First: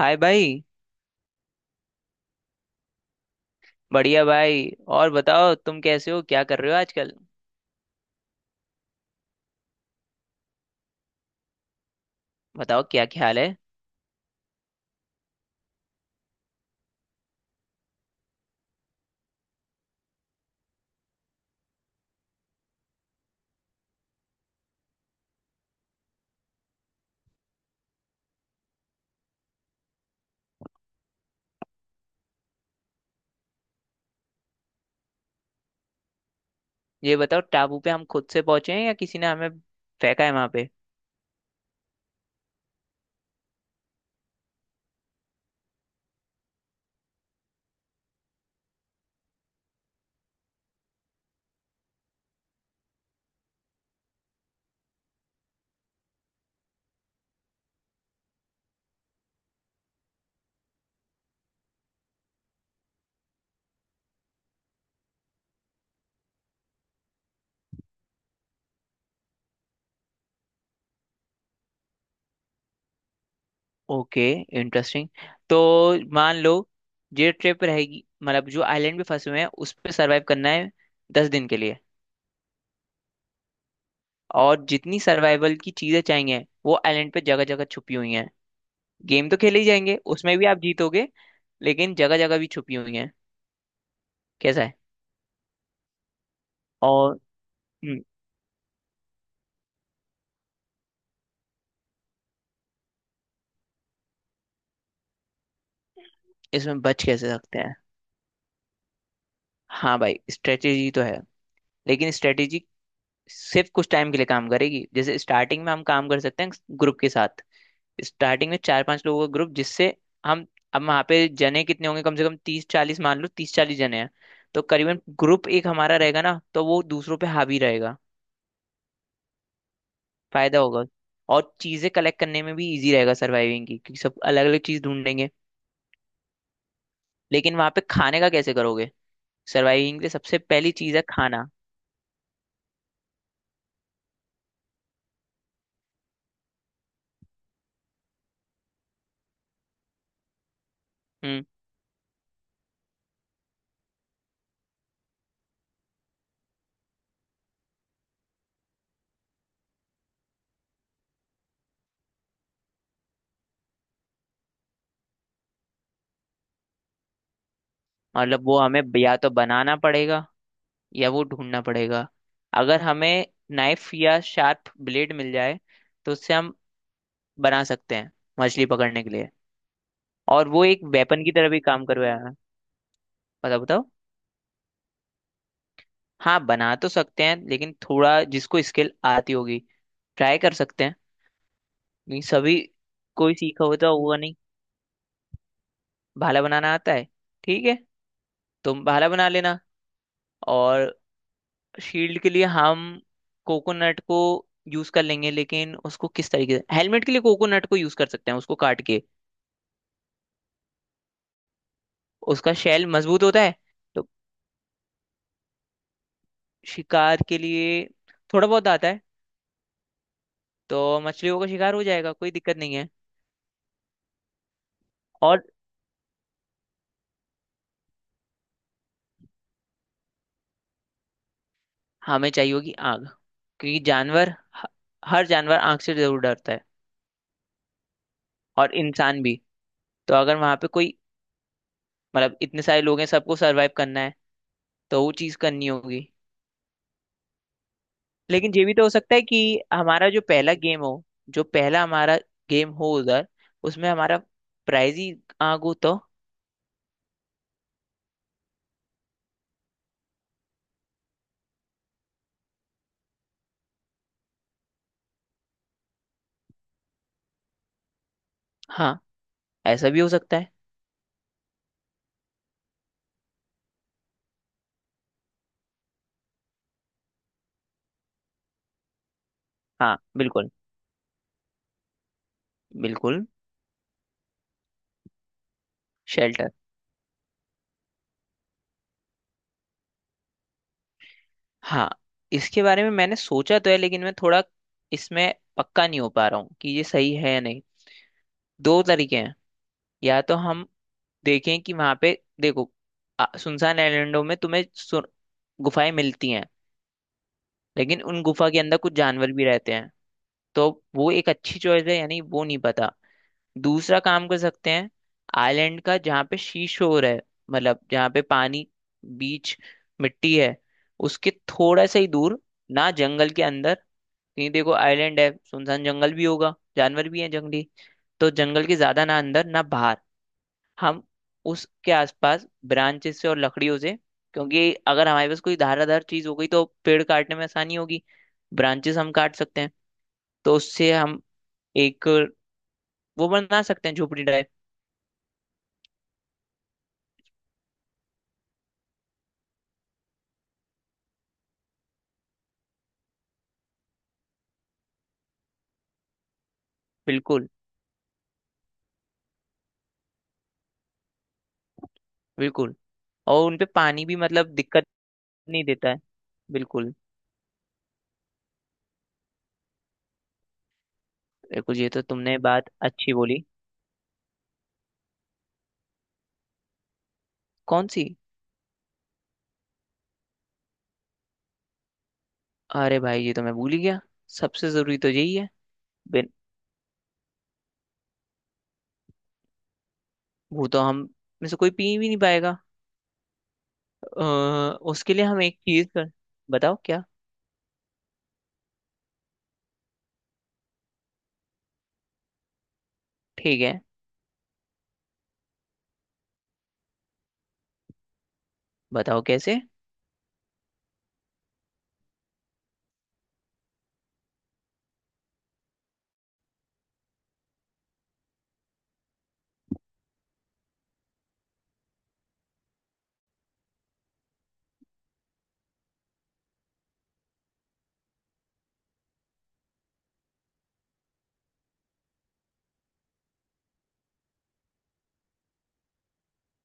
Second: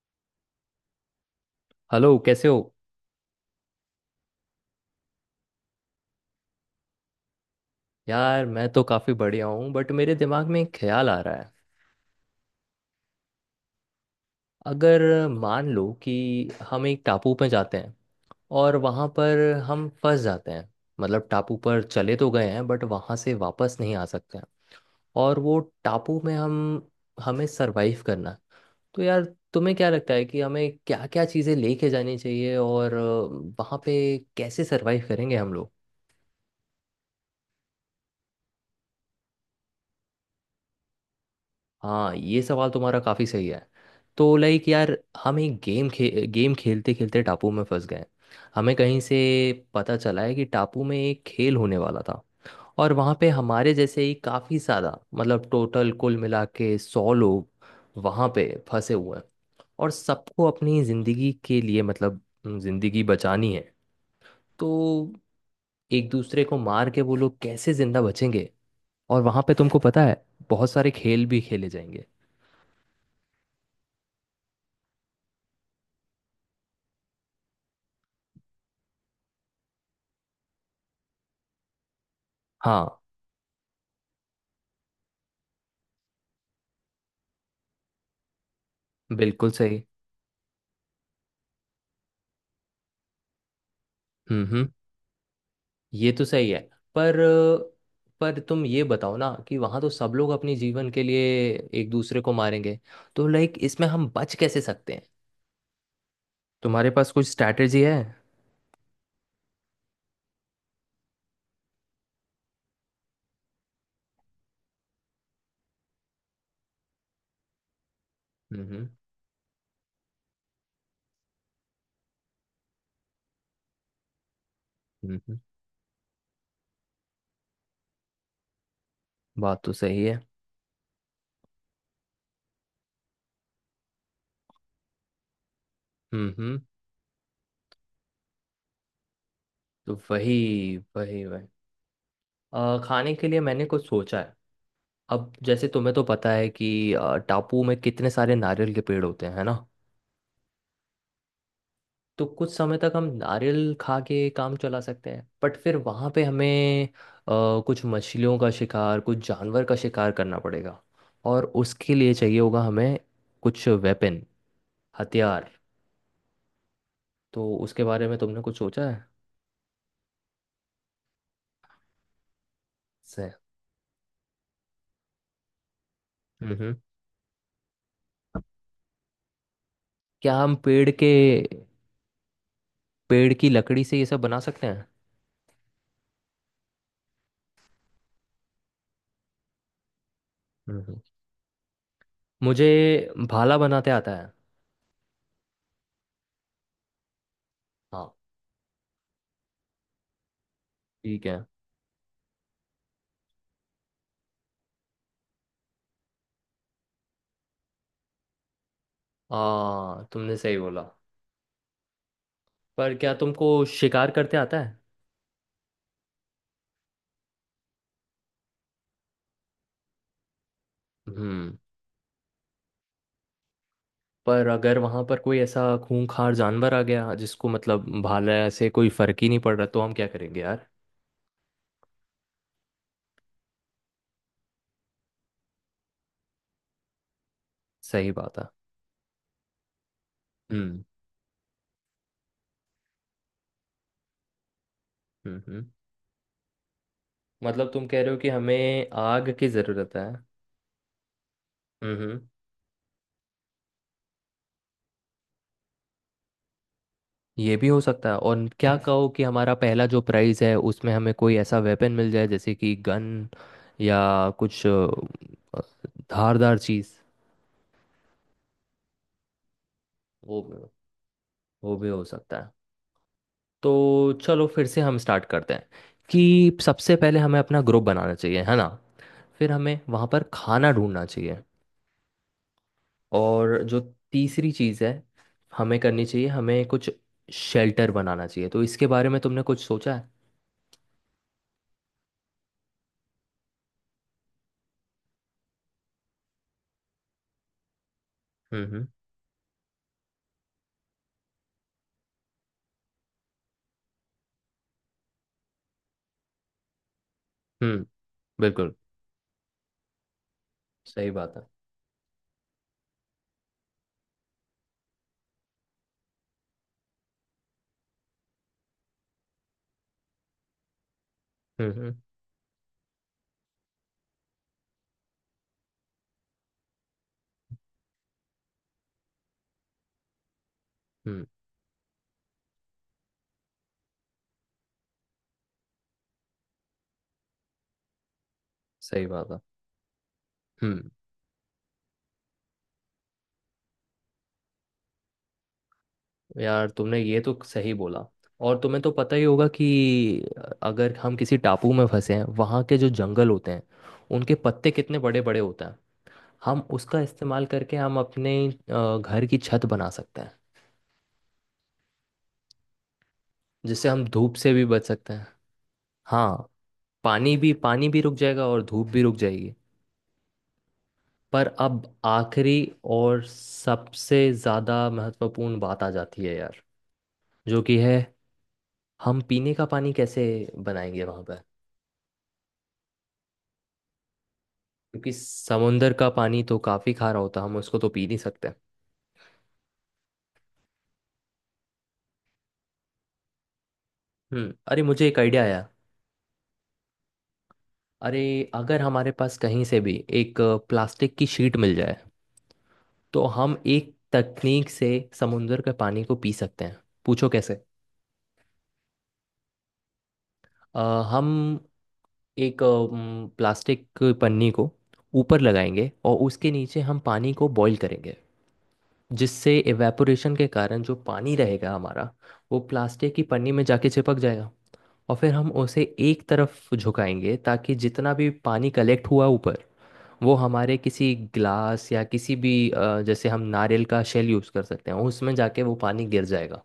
हाय भाई। हेलो, कैसे हो? बढ़िया भाई। और बताओ तुम कैसे हो, क्या कर रहे हो आजकल? यार मैं तो काफ़ी बढ़िया हूँ बट मेरे दिमाग में एक ख्याल आ रहा है। बताओ क्या ख्याल है। अगर मान लो कि हम एक टापू पे जाते हैं और वहाँ पर हम फंस जाते हैं। मतलब टापू पर चले तो गए हैं बट वहाँ से वापस नहीं आ सकते हैं। और वो टापू में हम हमें सरवाइव करना है। तो यार, तुम्हें क्या लगता है कि हमें क्या क्या चीज़ें लेके जानी चाहिए और वहाँ पे कैसे सरवाइव करेंगे हम लोग? ये बताओ टापू पे हम खुद से पहुंचे हैं या किसी ने हमें फेंका है वहां पे? हाँ, ये सवाल तुम्हारा काफी सही है। तो लाइक यार, हम एक गेम खेलते खेलते टापू में फंस गए। हमें कहीं से पता चला है कि टापू में एक खेल होने वाला था। और वहाँ पे हमारे जैसे ही काफी ज्यादा, मतलब टोटल कुल मिला के सौ लोग वहाँ पे फंसे हुए हैं। और सबको अपनी जिंदगी के लिए, मतलब जिंदगी बचानी है। तो एक दूसरे को मार के वो लोग कैसे जिंदा बचेंगे? और वहाँ पे तुमको पता है, बहुत सारे खेल भी खेले जाएंगे। Okay, interesting. तो मान लो ये ट्रिप रहेगी, मतलब जो आइलैंड पे फंसे हुए हैं उस पे सरवाइव करना है 10 दिन के लिए। हाँ, और जितनी सर्वाइवल की चीजें चाहिए वो आइलैंड पे जगह जगह छुपी हुई हैं। गेम तो बिल्कुल खेले ही सही। जाएंगे, उसमें भी आप जीतोगे। लेकिन जगह जगह भी छुपी हुई हैं। कैसा हम्म। है। ये तो सही है। और पर हम्म, पर तुम ये बताओ ना कि वहां तो सब लोग अपनी जीवन के लिए एक दूसरे को मारेंगे। तो लाइक, इसमें हम बच कैसे सकते हैं? इसमें तुम्हारे बच पास कुछ कैसे सकते हैं? स्ट्रैटेजी है? हाँ भाई, स्ट्रेटेजी तो है। लेकिन स्ट्रेटेजी सिर्फ कुछ टाइम के लिए काम करेगी, जैसे स्टार्टिंग में हम काम कर सकते हैं ग्रुप के साथ। स्टार्टिंग में चार हम्म पांच लोगों का ग्रुप जिससे हम, अब वहाँ पे जने कितने होंगे, कम से कम 30 40, मान लो 30 40 जने हैं, तो करीबन हम्म। ग्रुप एक हमारा रहेगा ना, तो वो दूसरों पे हावी रहेगा। बात तो सही है। फायदा होगा। और चीजें कलेक्ट करने में भी इजी रहेगा सर्वाइविंग की, क्योंकि सब अलग अलग चीज ढूंढ लेंगे। हम्म। लेकिन वहाँ पे खाने का कैसे करोगे? तो सर्वाइविंग के लिए सबसे पहली वही चीज है वही वही खाना। खाने के लिए मैंने कुछ सोचा है। अब जैसे तुम्हें तो पता है कि टापू में कितने सारे नारियल के पेड़ होते हैं, है ना? हम्म। तो कुछ समय तक हम नारियल खा के काम चला सकते हैं बट फिर वहाँ पे हमें कुछ मछलियों का शिकार, कुछ जानवर का शिकार करना पड़ेगा। और उसके लिए चाहिए होगा हमें कुछ वेपन, हथियार। तो उसके बारे में तुमने मतलब कुछ वो हमें सोचा है? या तो बनाना पड़ेगा, या वो ढूंढना पड़ेगा। अगर हमें से नाइफ या शार्प ब्लेड मिल जाए तो उससे हम हम्म। बना सकते हैं, मछली पकड़ने के लिए। क्या और हम वो एक वेपन की तरह भी काम करवाया। पेड़ की पता लकड़ी बताओ। से ये सब बना सकते हैं? हाँ बना तो सकते हैं, लेकिन थोड़ा जिसको स्किल आती होगी ट्राई कर सकते हैं। हम्म। नहीं, सभी मुझे कोई भाला सीखा होता बनाते आता होगा है। नहीं। भाला बनाना आता है? ठीक है, हाँ, तुम भाला बना लेना। और ठीक है। शील्ड के लिए हम कोकोनट को यूज कर लेंगे, लेकिन उसको किस तरीके से, हेलमेट के लिए कोकोनट को यूज कर सकते हैं उसको काट के। आ तुमने सही बोला। उसका शेल पर क्या मजबूत होता तुमको है। तो शिकार करते आता है? शिकार के लिए थोड़ा बहुत आता है, तो मछलियों का हम्म। शिकार हो जाएगा, कोई दिक्कत नहीं है। पर अगर वहां पर कोई और ऐसा खूंखार जानवर आ गया जिसको मतलब भाला से कोई फर्क ही नहीं पड़ रहा, तो हम क्या करेंगे यार? हमें चाहिए होगी आग, क्योंकि जानवर, ह- हर जानवर आग से जरूर डरता है। सही बात है। और इंसान भी। तो अगर वहां पे हम्म कोई, मतलब इतने सारे लोग हैं, सबको सरवाइव करना है तो वो चीज हम्म। करनी होगी। मतलब तुम कह रहे हो कि लेकिन ये भी तो हमें हो सकता है आग कि की जरूरत है? हमारा जो पहला गेम हो, जो पहला हमारा हम्म गेम हो उधर, उसमें हमारा प्राइज ही आग हो तो? ये भी हो सकता है, और क्या कहो कि हमारा पहला जो प्राइज है उसमें हमें कोई ऐसा वेपन मिल जाए जैसे कि गन या कुछ धारदार चीज। हाँ, ऐसा भी हो सकता वो है। भी वो भी हो सकता है। तो चलो, फिर से हम स्टार्ट करते हैं कि सबसे पहले हमें अपना ग्रुप बनाना चाहिए, है ना? फिर हमें हाँ वहाँ पर बिल्कुल, खाना ढूंढना चाहिए। बिल्कुल। और जो तीसरी चीज़ है हमें करनी चाहिए, शेल्टर। हमें कुछ शेल्टर बनाना चाहिए। तो इसके बारे में तुमने कुछ सोचा है? हाँ, इसके बारे में मैंने सोचा तो है, लेकिन मैं थोड़ा इसमें पक्का नहीं हो पा रहा हूँ कि ये सही है या नहीं। दो हम्म। तरीके हैं। या तो हम देखें कि वहां पे, देखो, सुनसान आइलैंडों में तुम्हें, गुफाएं मिलती हैं। हम्म, लेकिन उन गुफा के बिल्कुल अंदर कुछ जानवर भी रहते हैं, तो सही वो एक बात है। अच्छी चॉइस है यानी, वो नहीं पता। दूसरा काम कर सकते हैं, आइलैंड का जहाँ पे सी शोर है, मतलब जहाँ पे पानी, बीच, मिट्टी है, उसके थोड़ा हम्म। सा ही दूर ना, जंगल के अंदर कहीं, देखो आइलैंड है सुनसान, जंगल भी होगा, जानवर भी हैं जंगली। तो जंगल के ज्यादा ना अंदर ना बाहर, हम हम्म उसके आसपास, ब्रांचेस से और लकड़ियों से, क्योंकि अगर हमारे पास कोई धाराधार चीज हो गई तो पेड़ काटने में आसानी होगी। ब्रांचेस सही हम बात काट है। सकते हैं। तो हम्म उससे हम एक वो बना सकते हैं, झोपड़ी टाइप। यार, तुमने ये तो सही बोला। और तुम्हें तो पता ही होगा कि अगर हम किसी टापू में फंसे हैं, वहाँ के जो जंगल होते हैं, उनके पत्ते कितने बड़े बड़े होते हैं। हम उसका इस्तेमाल बिल्कुल, करके हम अपने घर की छत बना सकते हैं, बिल्कुल। और उनपे जिससे हम पानी भी, धूप से मतलब भी बच दिक्कत सकते हैं। नहीं देता है। हाँ, बिल्कुल। पानी भी रुक जाएगा और धूप भी रुक जाएगी। पर देखो अब ये तो तुमने आखिरी बात अच्छी और बोली। सबसे ज़्यादा महत्वपूर्ण बात आ जाती है यार, जो कि कौन है, सी? हम पीने का पानी कैसे बनाएंगे वहाँ पर? अरे भाई, ये तो मैं भूल ही गया, सबसे जरूरी तो क्योंकि यही है। समुंदर का बिन पानी तो काफ़ी खारा होता है, हम उसको तो पी नहीं सकते। वो तो हम में से कोई पी भी नहीं पाएगा। अ, अरे, मुझे उसके एक लिए आइडिया हम एक आया। चीज कर, बताओ क्या? अरे, अगर हमारे पास कहीं से भी एक प्लास्टिक की शीट मिल जाए तो हम ठीक है। एक तकनीक से समुंदर के पानी को पी सकते हैं। पूछो कैसे? बताओ कैसे। अ, हम एक प्लास्टिक की पन्नी को ऊपर लगाएंगे और उसके नीचे हम पानी को बॉईल करेंगे। जिससे एवेपोरेशन के कारण जो पानी रहेगा हमारा, वो प्लास्टिक की पन्नी में जाके चिपक जाएगा। और फिर हम उसे एक तरफ झुकाएंगे ताकि जितना भी पानी कलेक्ट हुआ ऊपर, वो हमारे किसी ग्लास या किसी भी, जैसे हम नारियल का शेल यूज़ कर सकते हैं, उसमें जाके वो पानी गिर जाएगा।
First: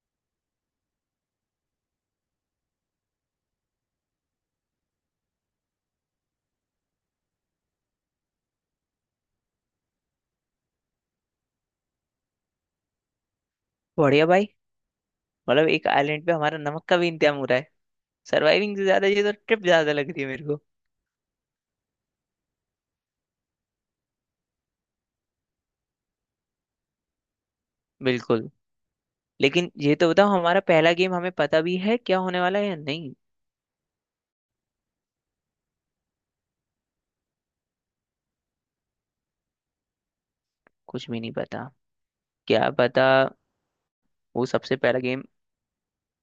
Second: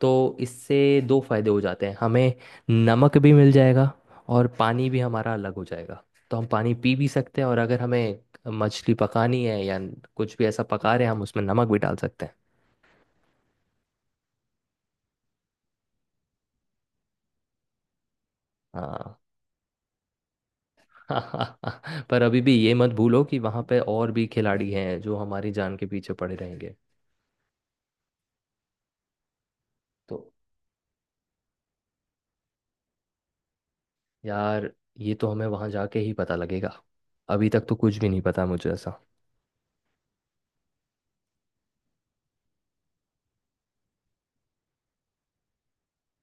तो इससे दो फायदे हो जाते हैं हमें, नमक भी मिल जाएगा और पानी भी हमारा अलग हो जाएगा। तो हम पानी पी भी सकते हैं, और अगर हमें मछली पकानी है या कुछ भी ऐसा पका रहे हैं, हम उसमें नमक भी डाल सकते हैं। बढ़िया भाई, मतलब एक आइलैंड पे हमारा नमक का भी इंतजाम हो रहा है। सर्वाइविंग से ज्यादा हाँ। ये तो ट्रिप ज्यादा लग रही है मेरे को। पर अभी भी ये मत भूलो कि वहाँ पे और भी खिलाड़ी हैं जो हमारी जान के पीछे पड़े रहेंगे। बिल्कुल। लेकिन ये तो तो बताओ, हमारा पहला गेम हमें पता भी है क्या होने वाला है या नहीं? यार, ये तो हमें वहाँ जाके ही पता लगेगा। अभी तक तो कुछ भी नहीं पता मुझे ऐसा। कुछ भी नहीं पता। क्या पता, वो सबसे पहला गेम,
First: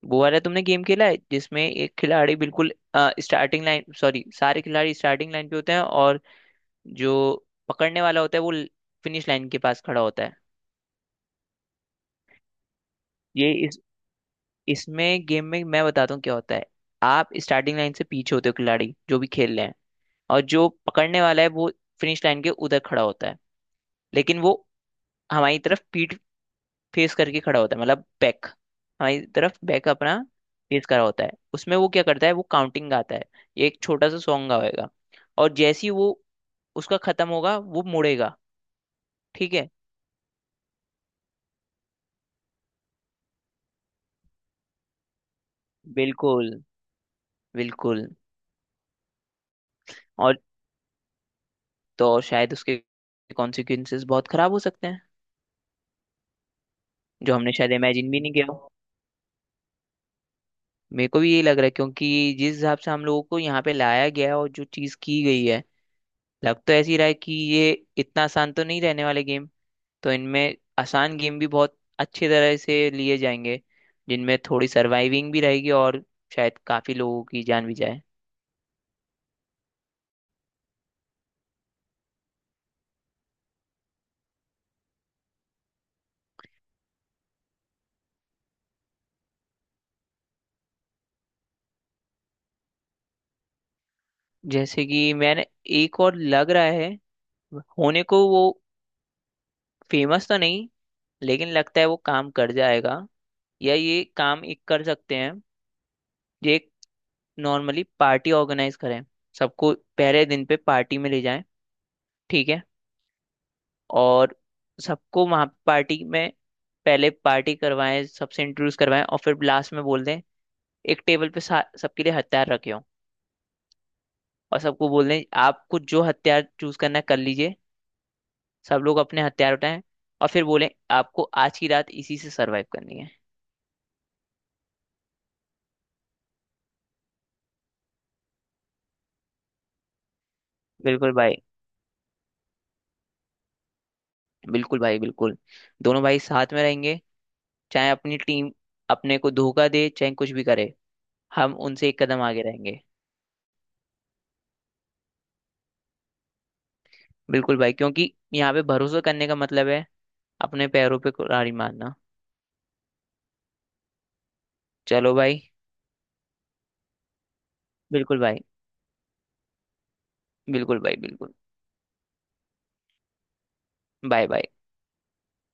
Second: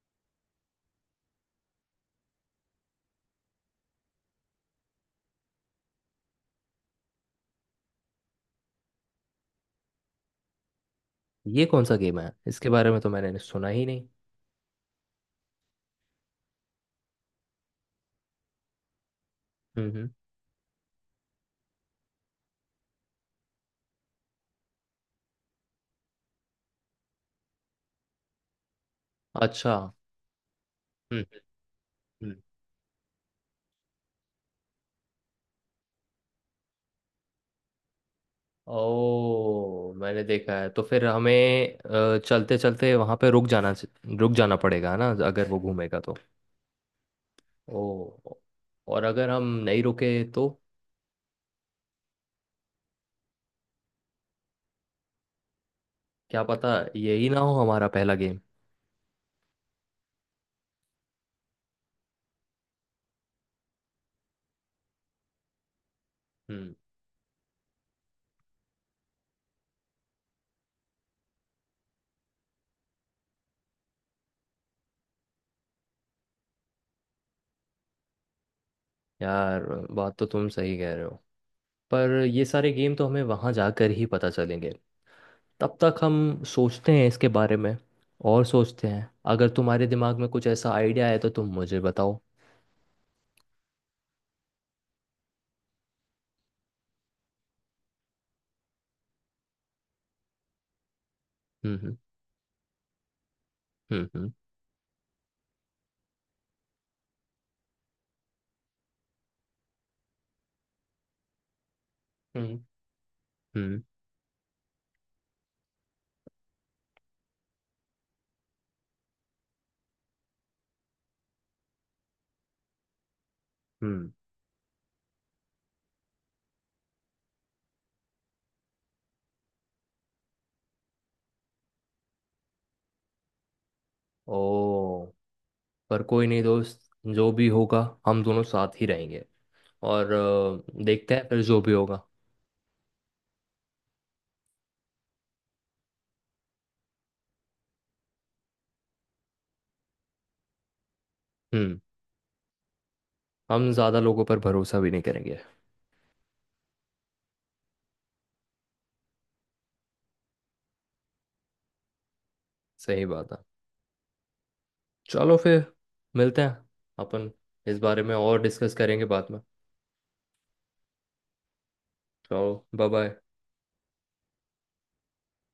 वो वाला तुमने गेम खेला है जिसमें एक खिलाड़ी बिल्कुल स्टार्टिंग लाइन, सॉरी, सारे खिलाड़ी स्टार्टिंग लाइन पे होते हैं, और जो पकड़ने वाला होता है वो फिनिश लाइन के पास खड़ा होता है। ये कौन सा गेम है, इसके बारे में तो मैंने ये सुना इस ही नहीं। इसमें गेम में मैं बताता हूँ क्या होता है। आप स्टार्टिंग लाइन से पीछे होते हो, खिलाड़ी जो भी खेल रहे हैं। हम्म हम्म। और जो पकड़ने वाला है वो फिनिश लाइन के उधर खड़ा होता है, लेकिन वो हमारी तरफ पीठ फेस करके खड़ा होता है, मतलब बैक हमारी तरफ, अच्छा। बैक अपना फेस करा होता है। उसमें वो क्या करता है, हम्म। वो काउंटिंग गाता है, ये एक छोटा सा सॉन्ग गाएगा। और जैसे ही वो, उसका खत्म होगा वो मुड़ेगा। ठीक है। ओ, मैंने देखा है। तो फिर हमें चलते चलते वहां पे रुक जाना पड़ेगा, है ना, अगर वो घूमेगा तो? बिल्कुल, बिल्कुल। ओ, और अगर हम नहीं रुके और तो? तो और, शायद उसके कॉन्सिक्वेंसेस बहुत खराब हो सकते हैं, क्या पता, यही जो ना हो हमने शायद हमारा इमेजिन पहला भी नहीं गेम। किया हो। मेरे को भी ये लग रहा है, क्योंकि जिस हिसाब से हम लोगों को यहाँ पे लाया गया है और जो चीज की गई है, लग तो हम्म ऐसी रहा है कि ये इतना आसान तो नहीं रहने वाले गेम। तो इनमें आसान गेम भी बहुत अच्छी तरह से लिए जाएंगे, जिनमें थोड़ी सर्वाइविंग भी रहेगी, और शायद काफी लोगों की जान भी जाए। यार, बात तो तुम सही कह रहे हो। पर ये सारे गेम तो हमें वहां जाकर ही पता चलेंगे। तब तक हम सोचते हैं इसके बारे में और सोचते हैं। अगर तुम्हारे दिमाग में कुछ ऐसा आइडिया है तो तुम मुझे बताओ। जैसे कि मैंने, एक और लग रहा है, होने को वो फेमस तो नहीं लेकिन लगता है हम्म वो काम कर जाएगा, या ये हम्म। काम एक कर सकते हैं। ये एक, नॉर्मली पार्टी ऑर्गेनाइज करें, सबको पहले दिन पे पार्टी में ले जाएं। हम्म। ठीक है। हम्म। और सबको वहाँ पार्टी में, पहले पार्टी करवाएं, सबसे इंट्रोड्यूस करवाएं, और फिर लास्ट में बोल दें, एक टेबल पे सबके लिए हथियार रखे हों, हम्म, और सबको बोल दें आपको जो हथियार चूज करना है कर लीजिए। सब लोग अपने हथियार उठाएं, और फिर बोलें आपको आज की रात इसी से सरवाइव करनी है। ओ, पर कोई नहीं दोस्त। जो भी होगा, हम दोनों साथ ही रहेंगे। और बिल्कुल देखते हैं भाई। फिर जो भी होगा। बिल्कुल भाई, बिल्कुल। दोनों भाई साथ में रहेंगे, चाहे अपनी टीम अपने को धोखा दे, चाहे कुछ भी करे, हम हम्म उनसे एक कदम आगे रहेंगे। हम ज़्यादा लोगों पर भरोसा भी नहीं करेंगे। बिल्कुल भाई, क्योंकि यहाँ पे भरोसा करने का मतलब है अपने पैरों पे कुल्हाड़ी मारना। सही बात है। चलो चलो भाई। फिर, मिलते हैं अपन। इस बारे में बिल्कुल भाई, और डिस्कस करेंगे बाद में। बिल्कुल भाई, बिल्कुल। चलो, बाय बाय। Bye bye.